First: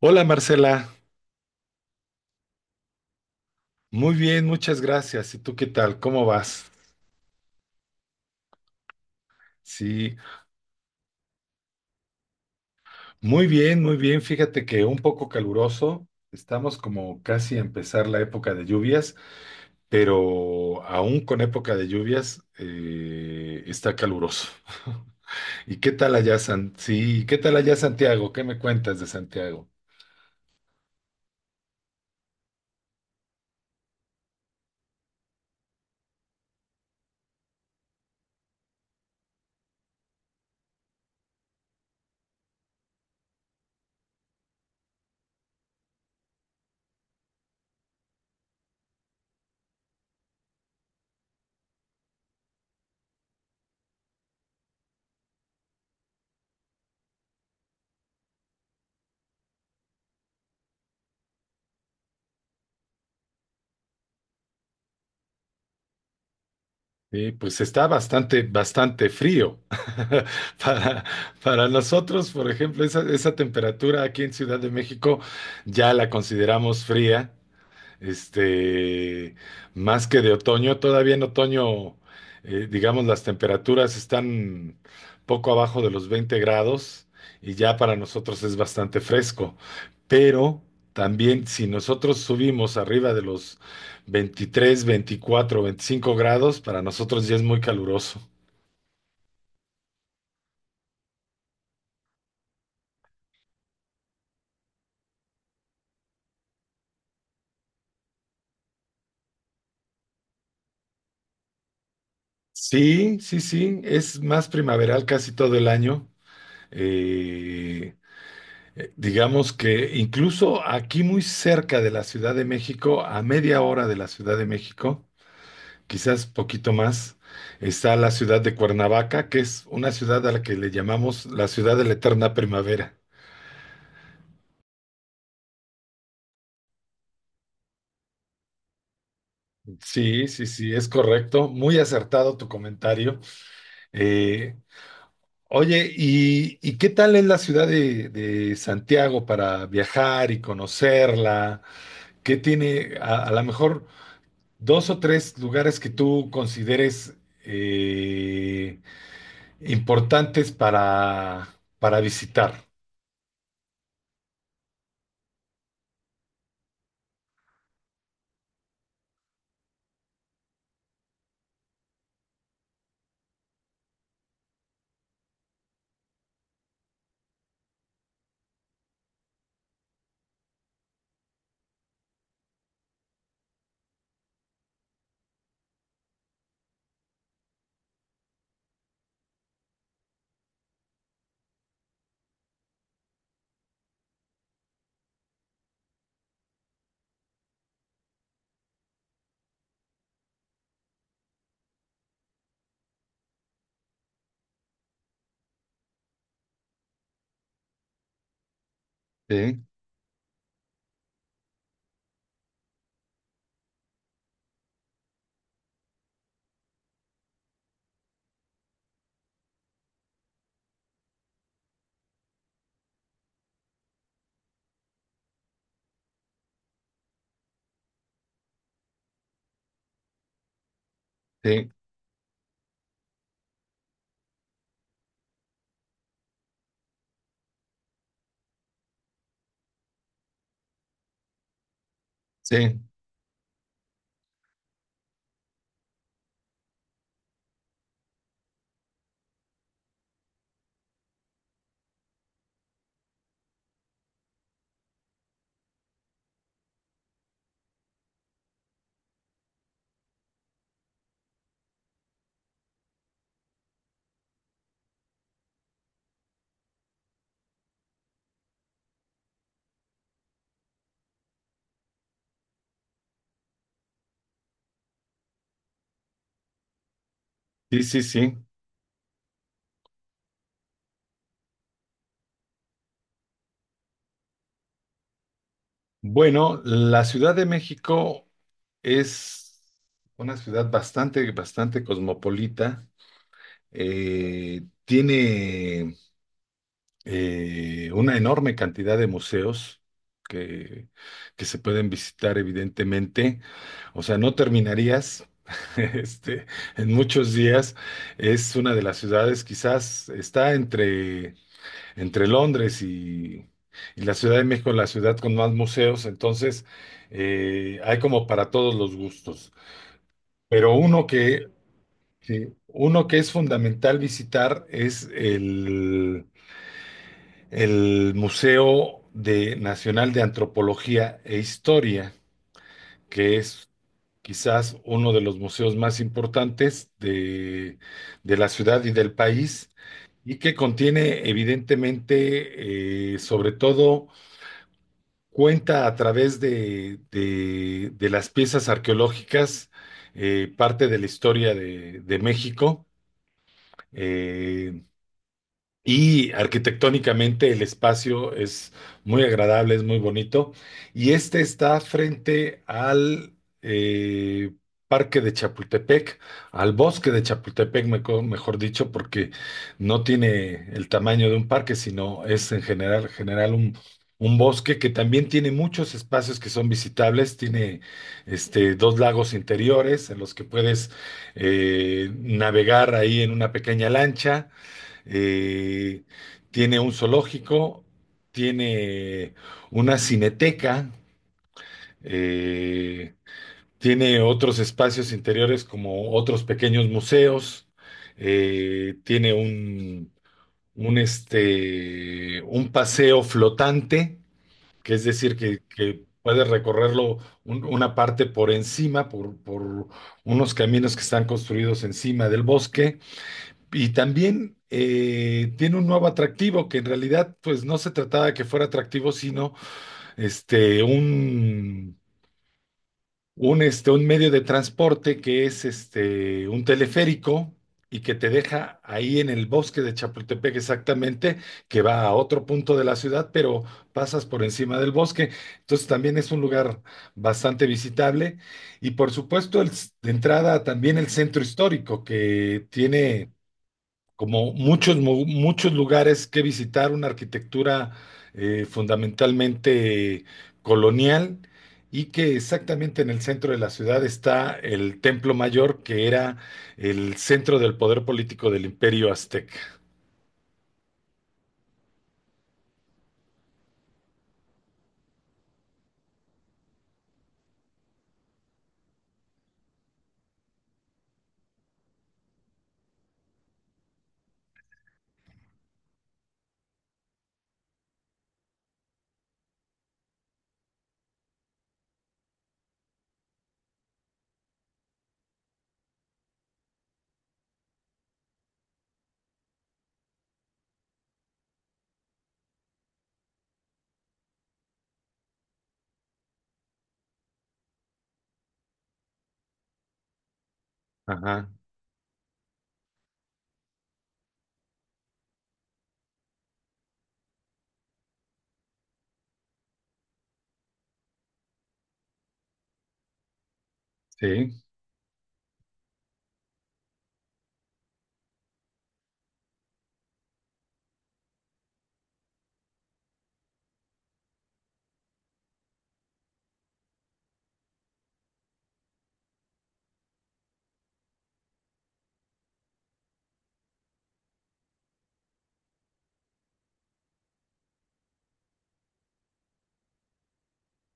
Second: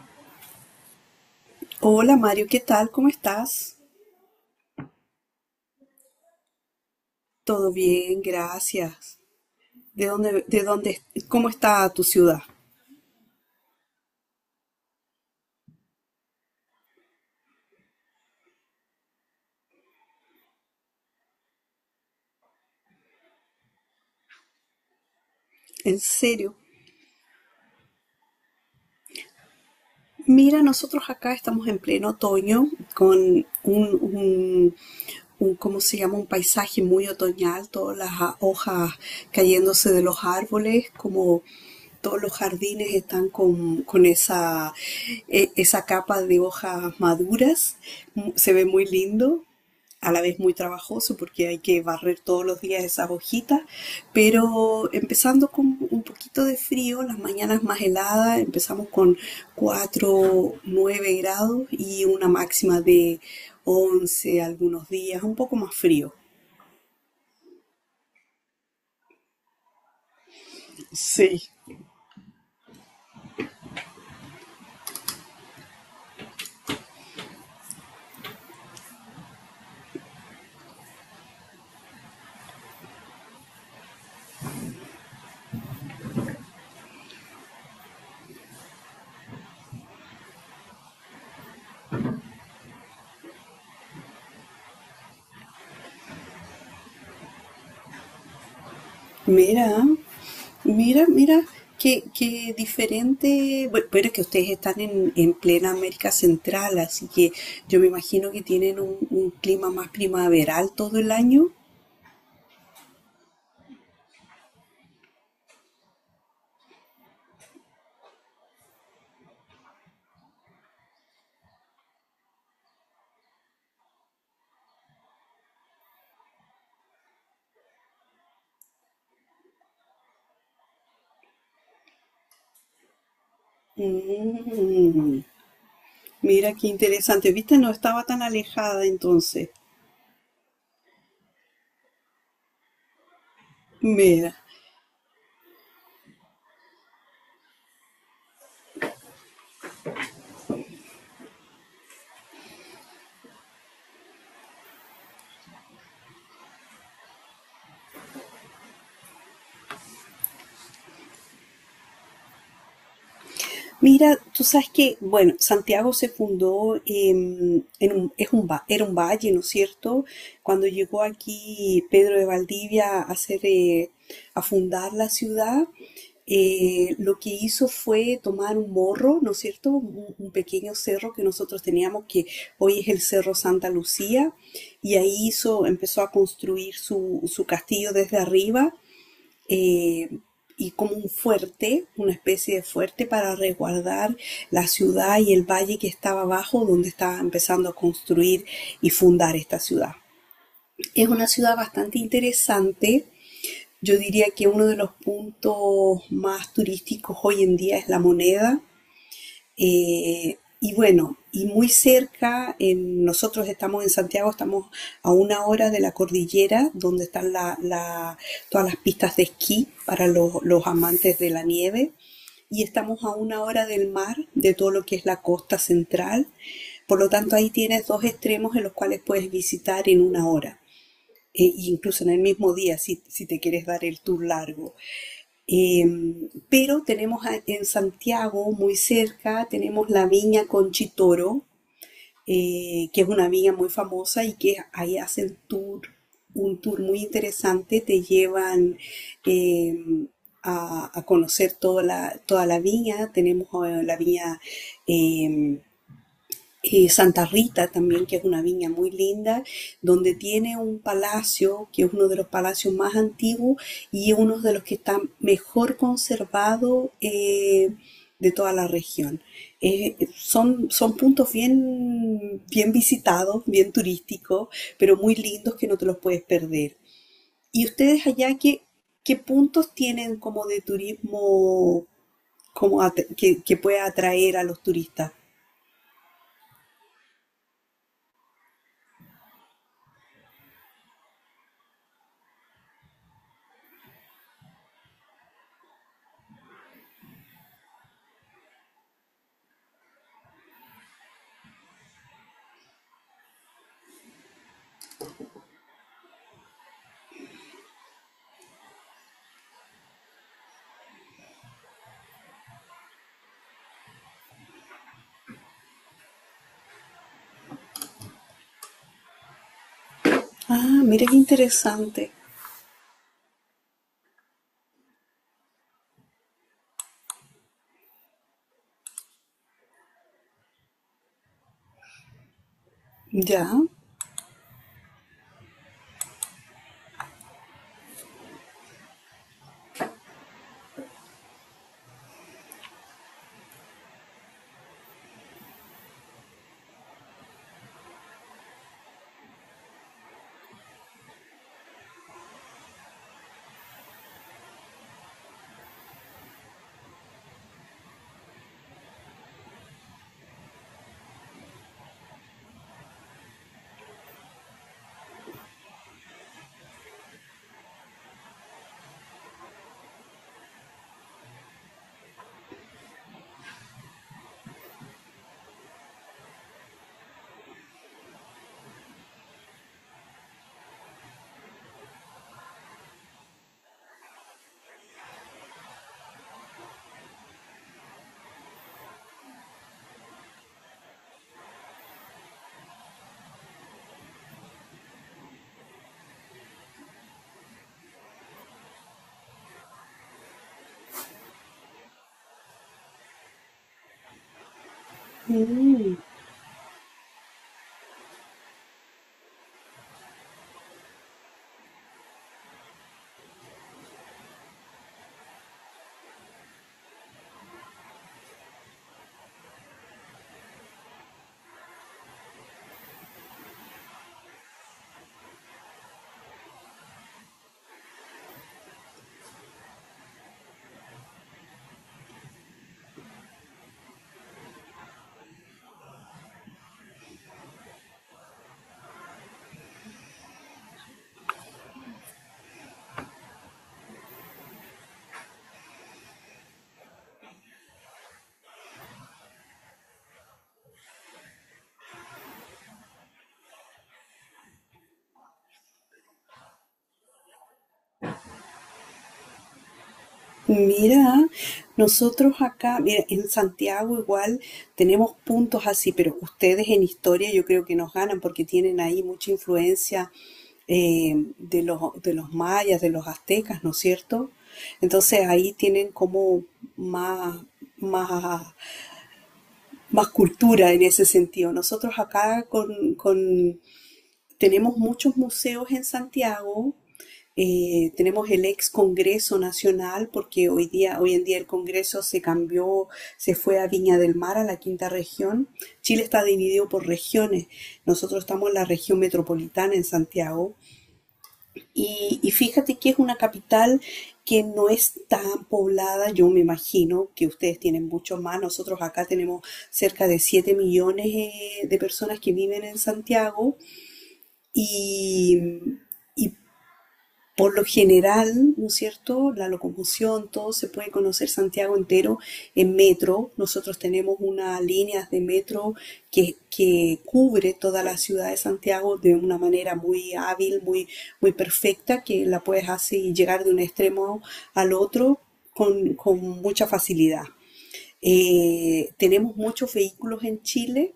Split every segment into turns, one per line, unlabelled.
Hola, Marcela.
Hola Mario, ¿qué tal? ¿Cómo estás?
Muy bien, muchas gracias. ¿Y tú qué tal? ¿Cómo vas?
Todo bien, gracias. ¿De
Sí,
dónde, de dónde, ¿Cómo está tu ciudad?
muy bien, muy bien. Fíjate que un poco caluroso. Estamos como casi a empezar la época de lluvias, pero aún con época de lluvias, está caluroso. ¿Y qué
En
tal allá,
serio.
San... Sí, ¿qué tal allá, Santiago? ¿Qué me cuentas de Santiago?
Mira, nosotros acá estamos en pleno otoño con ¿cómo se llama? Un paisaje muy otoñal, todas las hojas cayéndose de los árboles, como todos los jardines están con esa capa de hojas maduras. Mm. Se ve muy lindo. A la vez muy trabajoso porque hay que barrer todos los días esas hojitas, pero empezando con un poquito de frío, las mañanas más heladas, empezamos con 4 9 grados y una máxima de 11 algunos días, un poco más frío.
Sí, pues está bastante, bastante frío. Para,
Sí.
para nosotros, por ejemplo, esa temperatura aquí en Ciudad de México ya la consideramos fría, este, más que de otoño. Todavía en otoño, digamos, las temperaturas están poco abajo de los 20 grados y ya para nosotros es bastante fresco. Pero también si nosotros subimos arriba de los 23, 24, 25 grados, para nosotros ya es muy caluroso.
Mira, mira, mira, qué diferente. Bueno, pero es que ustedes están en plena América Central, así que yo me imagino que tienen un clima más primaveral todo el año.
Sí, sí, sí, es más primaveral casi todo el año. Eh, Digamos que incluso aquí muy cerca de la Ciudad de México, a media hora de la Ciudad de México, quizás poquito más, está la ciudad de Cuernavaca, que es una ciudad a la que le llamamos la ciudad de la eterna primavera.
Mm, mira qué interesante. Viste, no estaba tan alejada entonces.
Sí, sí, sí, es correcto. Muy acertado tu comentario.
Mira.
Eh, Oye, ¿y y qué tal es la ciudad de Santiago para viajar y conocerla? ¿Qué tiene, a lo mejor, dos o tres lugares que tú consideres eh, importantes para visitar?
Mira, tú sabes que, bueno, Santiago se fundó em, en un, es un, va- era un valle, ¿no es cierto? Cuando llegó aquí Pedro de Valdivia a fundar la ciudad. Lo que hizo fue tomar un morro, ¿no es cierto? Un pequeño cerro que nosotros teníamos, que hoy es el Cerro Santa Lucía, y ahí hizo, empezó a construir su castillo desde arriba eh, y como un fuerte, una especie de fuerte para resguardar la ciudad y el valle que estaba abajo donde estaba empezando a construir y fundar esta ciudad. Es una ciudad bastante interesante. Yo diría que uno de los puntos más turísticos hoy en día es La Moneda.
Sí,
Y bueno, y muy cerca, nosotros estamos en Santiago, estamos a una hora de la cordillera, donde están todas las pistas de esquí para los amantes de la nieve, y estamos a una hora del mar, de todo lo que es la costa central. Por lo tanto, ahí tienes dos extremos en los cuales puedes visitar en una hora, e
sí,
incluso en el mismo día, si te quieres dar el tour largo. Eh, pero tenemos en Santiago, muy cerca, tenemos la viña Conchitoro,
sí,
que es una viña muy famosa y que ahí hacen tour, un tour muy interesante. Te llevan eh, a conocer toda la viña. Tenemos la viña eh, Santa Rita también, que es una viña muy linda, donde tiene un palacio, que es uno de los palacios más antiguos y uno de los que está mejor conservado de toda la región. Son puntos bien, bien visitados, bien turísticos, pero muy lindos que no te los puedes perder. ¿Y
sí, sí,
ustedes allá
sí.
qué, puntos tienen como de turismo como que pueda atraer a los turistas?
Bueno, la Ciudad de México es una ciudad bastante, bastante cosmopolita. Tiene una enorme cantidad de museos que, que se pueden visitar, evidentemente. O sea, no terminarías este, en muchos días. Es una de las ciudades, quizás está entre, entre Londres y la Ciudad de México, la ciudad con más museos. Entonces, hay como para todos los gustos. Pero
Ah, mira qué interesante.
uno que es fundamental visitar es el Museo Nacional de Antropología e Historia, que
Ya.
es quizás uno de los museos más importantes de la ciudad y del país, y que contiene evidentemente, sobre todo, cuenta a través de las piezas arqueológicas, parte de la historia de México. Eh, Y arquitectónicamente el espacio es muy agradable, es muy bonito. Y este está frente al eh, parque de Chapultepec, al bosque de Chapultepec, mejor dicho, porque no tiene el tamaño de un parque, sino es en general, un bosque que también tiene muchos espacios que son visitables. Tiene dos lagos interiores en los que puedes navegar ahí en una pequeña lancha. Eh, tiene un zoológico, tiene una cineteca, eh, tiene otros espacios interiores como otros pequeños museos, tiene un paseo flotante, que es decir, que,
Mm.
que puedes recorrerlo una parte por encima, por unos caminos que están construidos encima del bosque. Y también, tiene un nuevo atractivo que en realidad pues no se trataba de que fuera atractivo, sino este, un, un medio de transporte que es un teleférico y que te deja ahí en el bosque de Chapultepec exactamente, que va a otro punto de la ciudad, pero pasas por encima del bosque. Entonces también es un lugar bastante visitable. Y por supuesto, de entrada también el centro histórico, que tiene como muchos lugares que visitar, una arquitectura fundamentalmente colonial, y que exactamente en el centro de la ciudad está el Templo Mayor, que era el centro del poder político del Imperio Azteca.
Mira, nosotros acá, mira, en Santiago igual tenemos puntos así, pero ustedes en historia yo creo que nos ganan porque tienen ahí mucha influencia de los mayas, de los aztecas, ¿no es cierto? Entonces ahí tienen como más, más, más cultura en ese sentido. Nosotros acá, con tenemos muchos museos en Santiago. Tenemos el ex Congreso Nacional, porque hoy en día el Congreso se cambió, se fue a Viña del Mar, a la quinta región. Chile está dividido por regiones. Nosotros estamos en la región metropolitana en Santiago.
Ajá,
Y fíjate que es una capital que no es tan poblada, yo me imagino que ustedes tienen mucho más. Nosotros acá tenemos cerca de 7 millones de personas que viven en Santiago
sí.
y, y por lo general, ¿no es cierto? La locomoción, todo se puede conocer Santiago entero en metro. Nosotros tenemos una línea de metro que cubre toda la ciudad de Santiago de una manera muy hábil, muy, muy perfecta, que la puedes así llegar de un extremo al otro con mucha facilidad. Tenemos muchos vehículos en Chile,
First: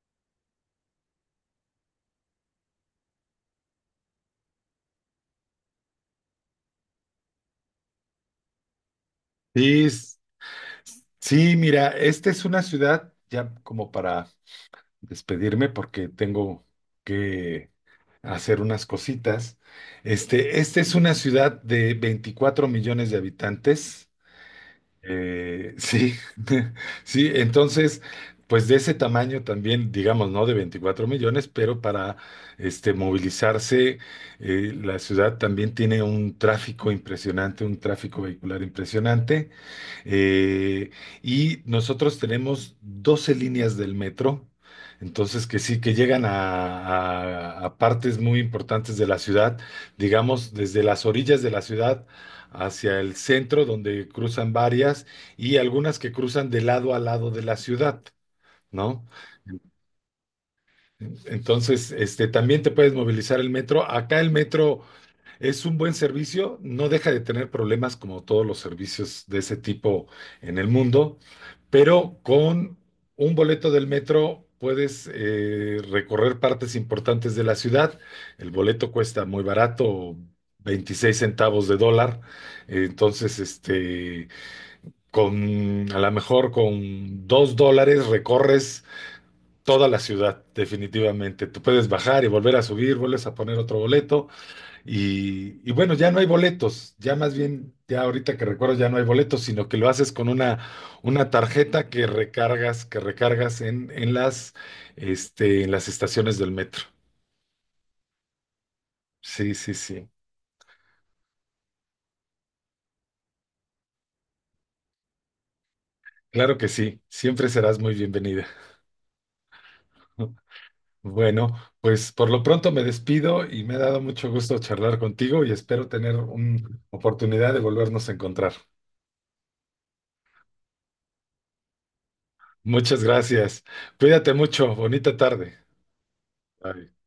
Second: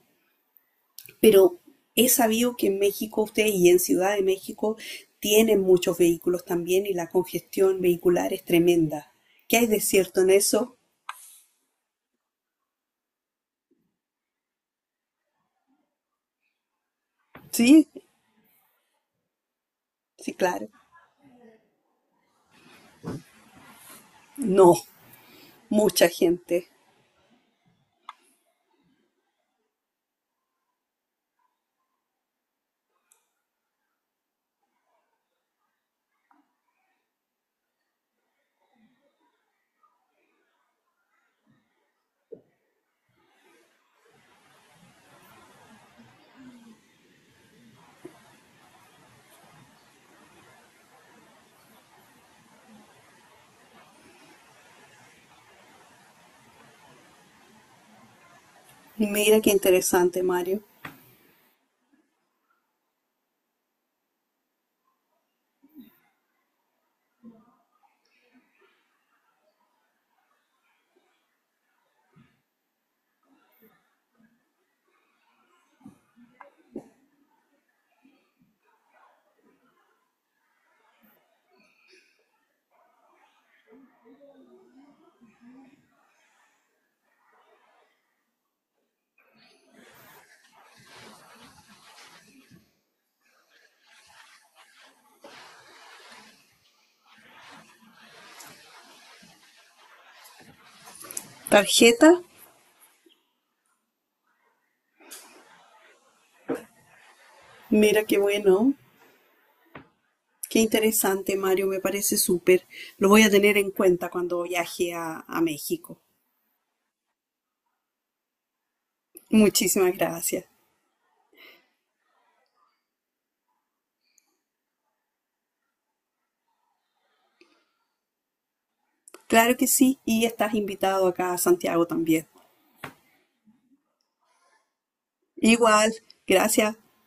pero he sabido que en México ustedes y en Ciudad de México tienen muchos vehículos también y la congestión vehicular es tremenda. ¿Qué hay de
Sí,
cierto en eso?
sí, mira, esta es una ciudad, ya como para despedirme, porque tengo que
Sí,
hacer unas cositas.
sí, claro.
Esta es una ciudad de 24 millones de habitantes.
No, mucha
Sí,
gente.
sí, entonces, pues de ese tamaño también, digamos, no de 24 millones, pero para movilizarse, la ciudad también tiene un tráfico impresionante, un tráfico vehicular impresionante. Eh, y nosotros tenemos 12 líneas del metro, entonces que sí, que llegan a partes muy importantes de la ciudad, digamos, desde las orillas de la ciudad hacia el centro, donde cruzan varias y algunas que cruzan de lado a lado de la ciudad, ¿no?
Mira qué interesante, Mario.
Entonces, también te puedes movilizar el metro. Acá el metro es un buen servicio, no deja de tener problemas como todos los servicios de ese tipo en el mundo, pero con un boleto del metro puedes recorrer partes importantes de la ciudad. El boleto cuesta muy barato, 26 centavos de dólar. Entonces, con a lo mejor con $2 recorres toda la ciudad, definitivamente. Tú puedes bajar y volver a subir, vuelves a poner otro boleto y bueno, ya no hay boletos, ya más bien, ya ahorita que recuerdo, ya no hay boletos, sino que lo haces con una tarjeta que
¿Tarjeta?
recargas, en las estaciones del metro.
Mira qué bueno.
Sí, sí, sí.
Qué interesante, Mario. Me parece súper. Lo voy a tener en cuenta cuando viaje a México.
Claro que sí, siempre serás muy bienvenida.
Muchísimas gracias.
Bueno, pues por lo pronto me despido y me ha dado mucho gusto charlar contigo y espero tener una oportunidad de volvernos a encontrar.
Claro que sí. Y estás invitado acá a Santiago también.
Muchas gracias. Cuídate mucho. Bonita tarde.
Igual, gracias.
Bye.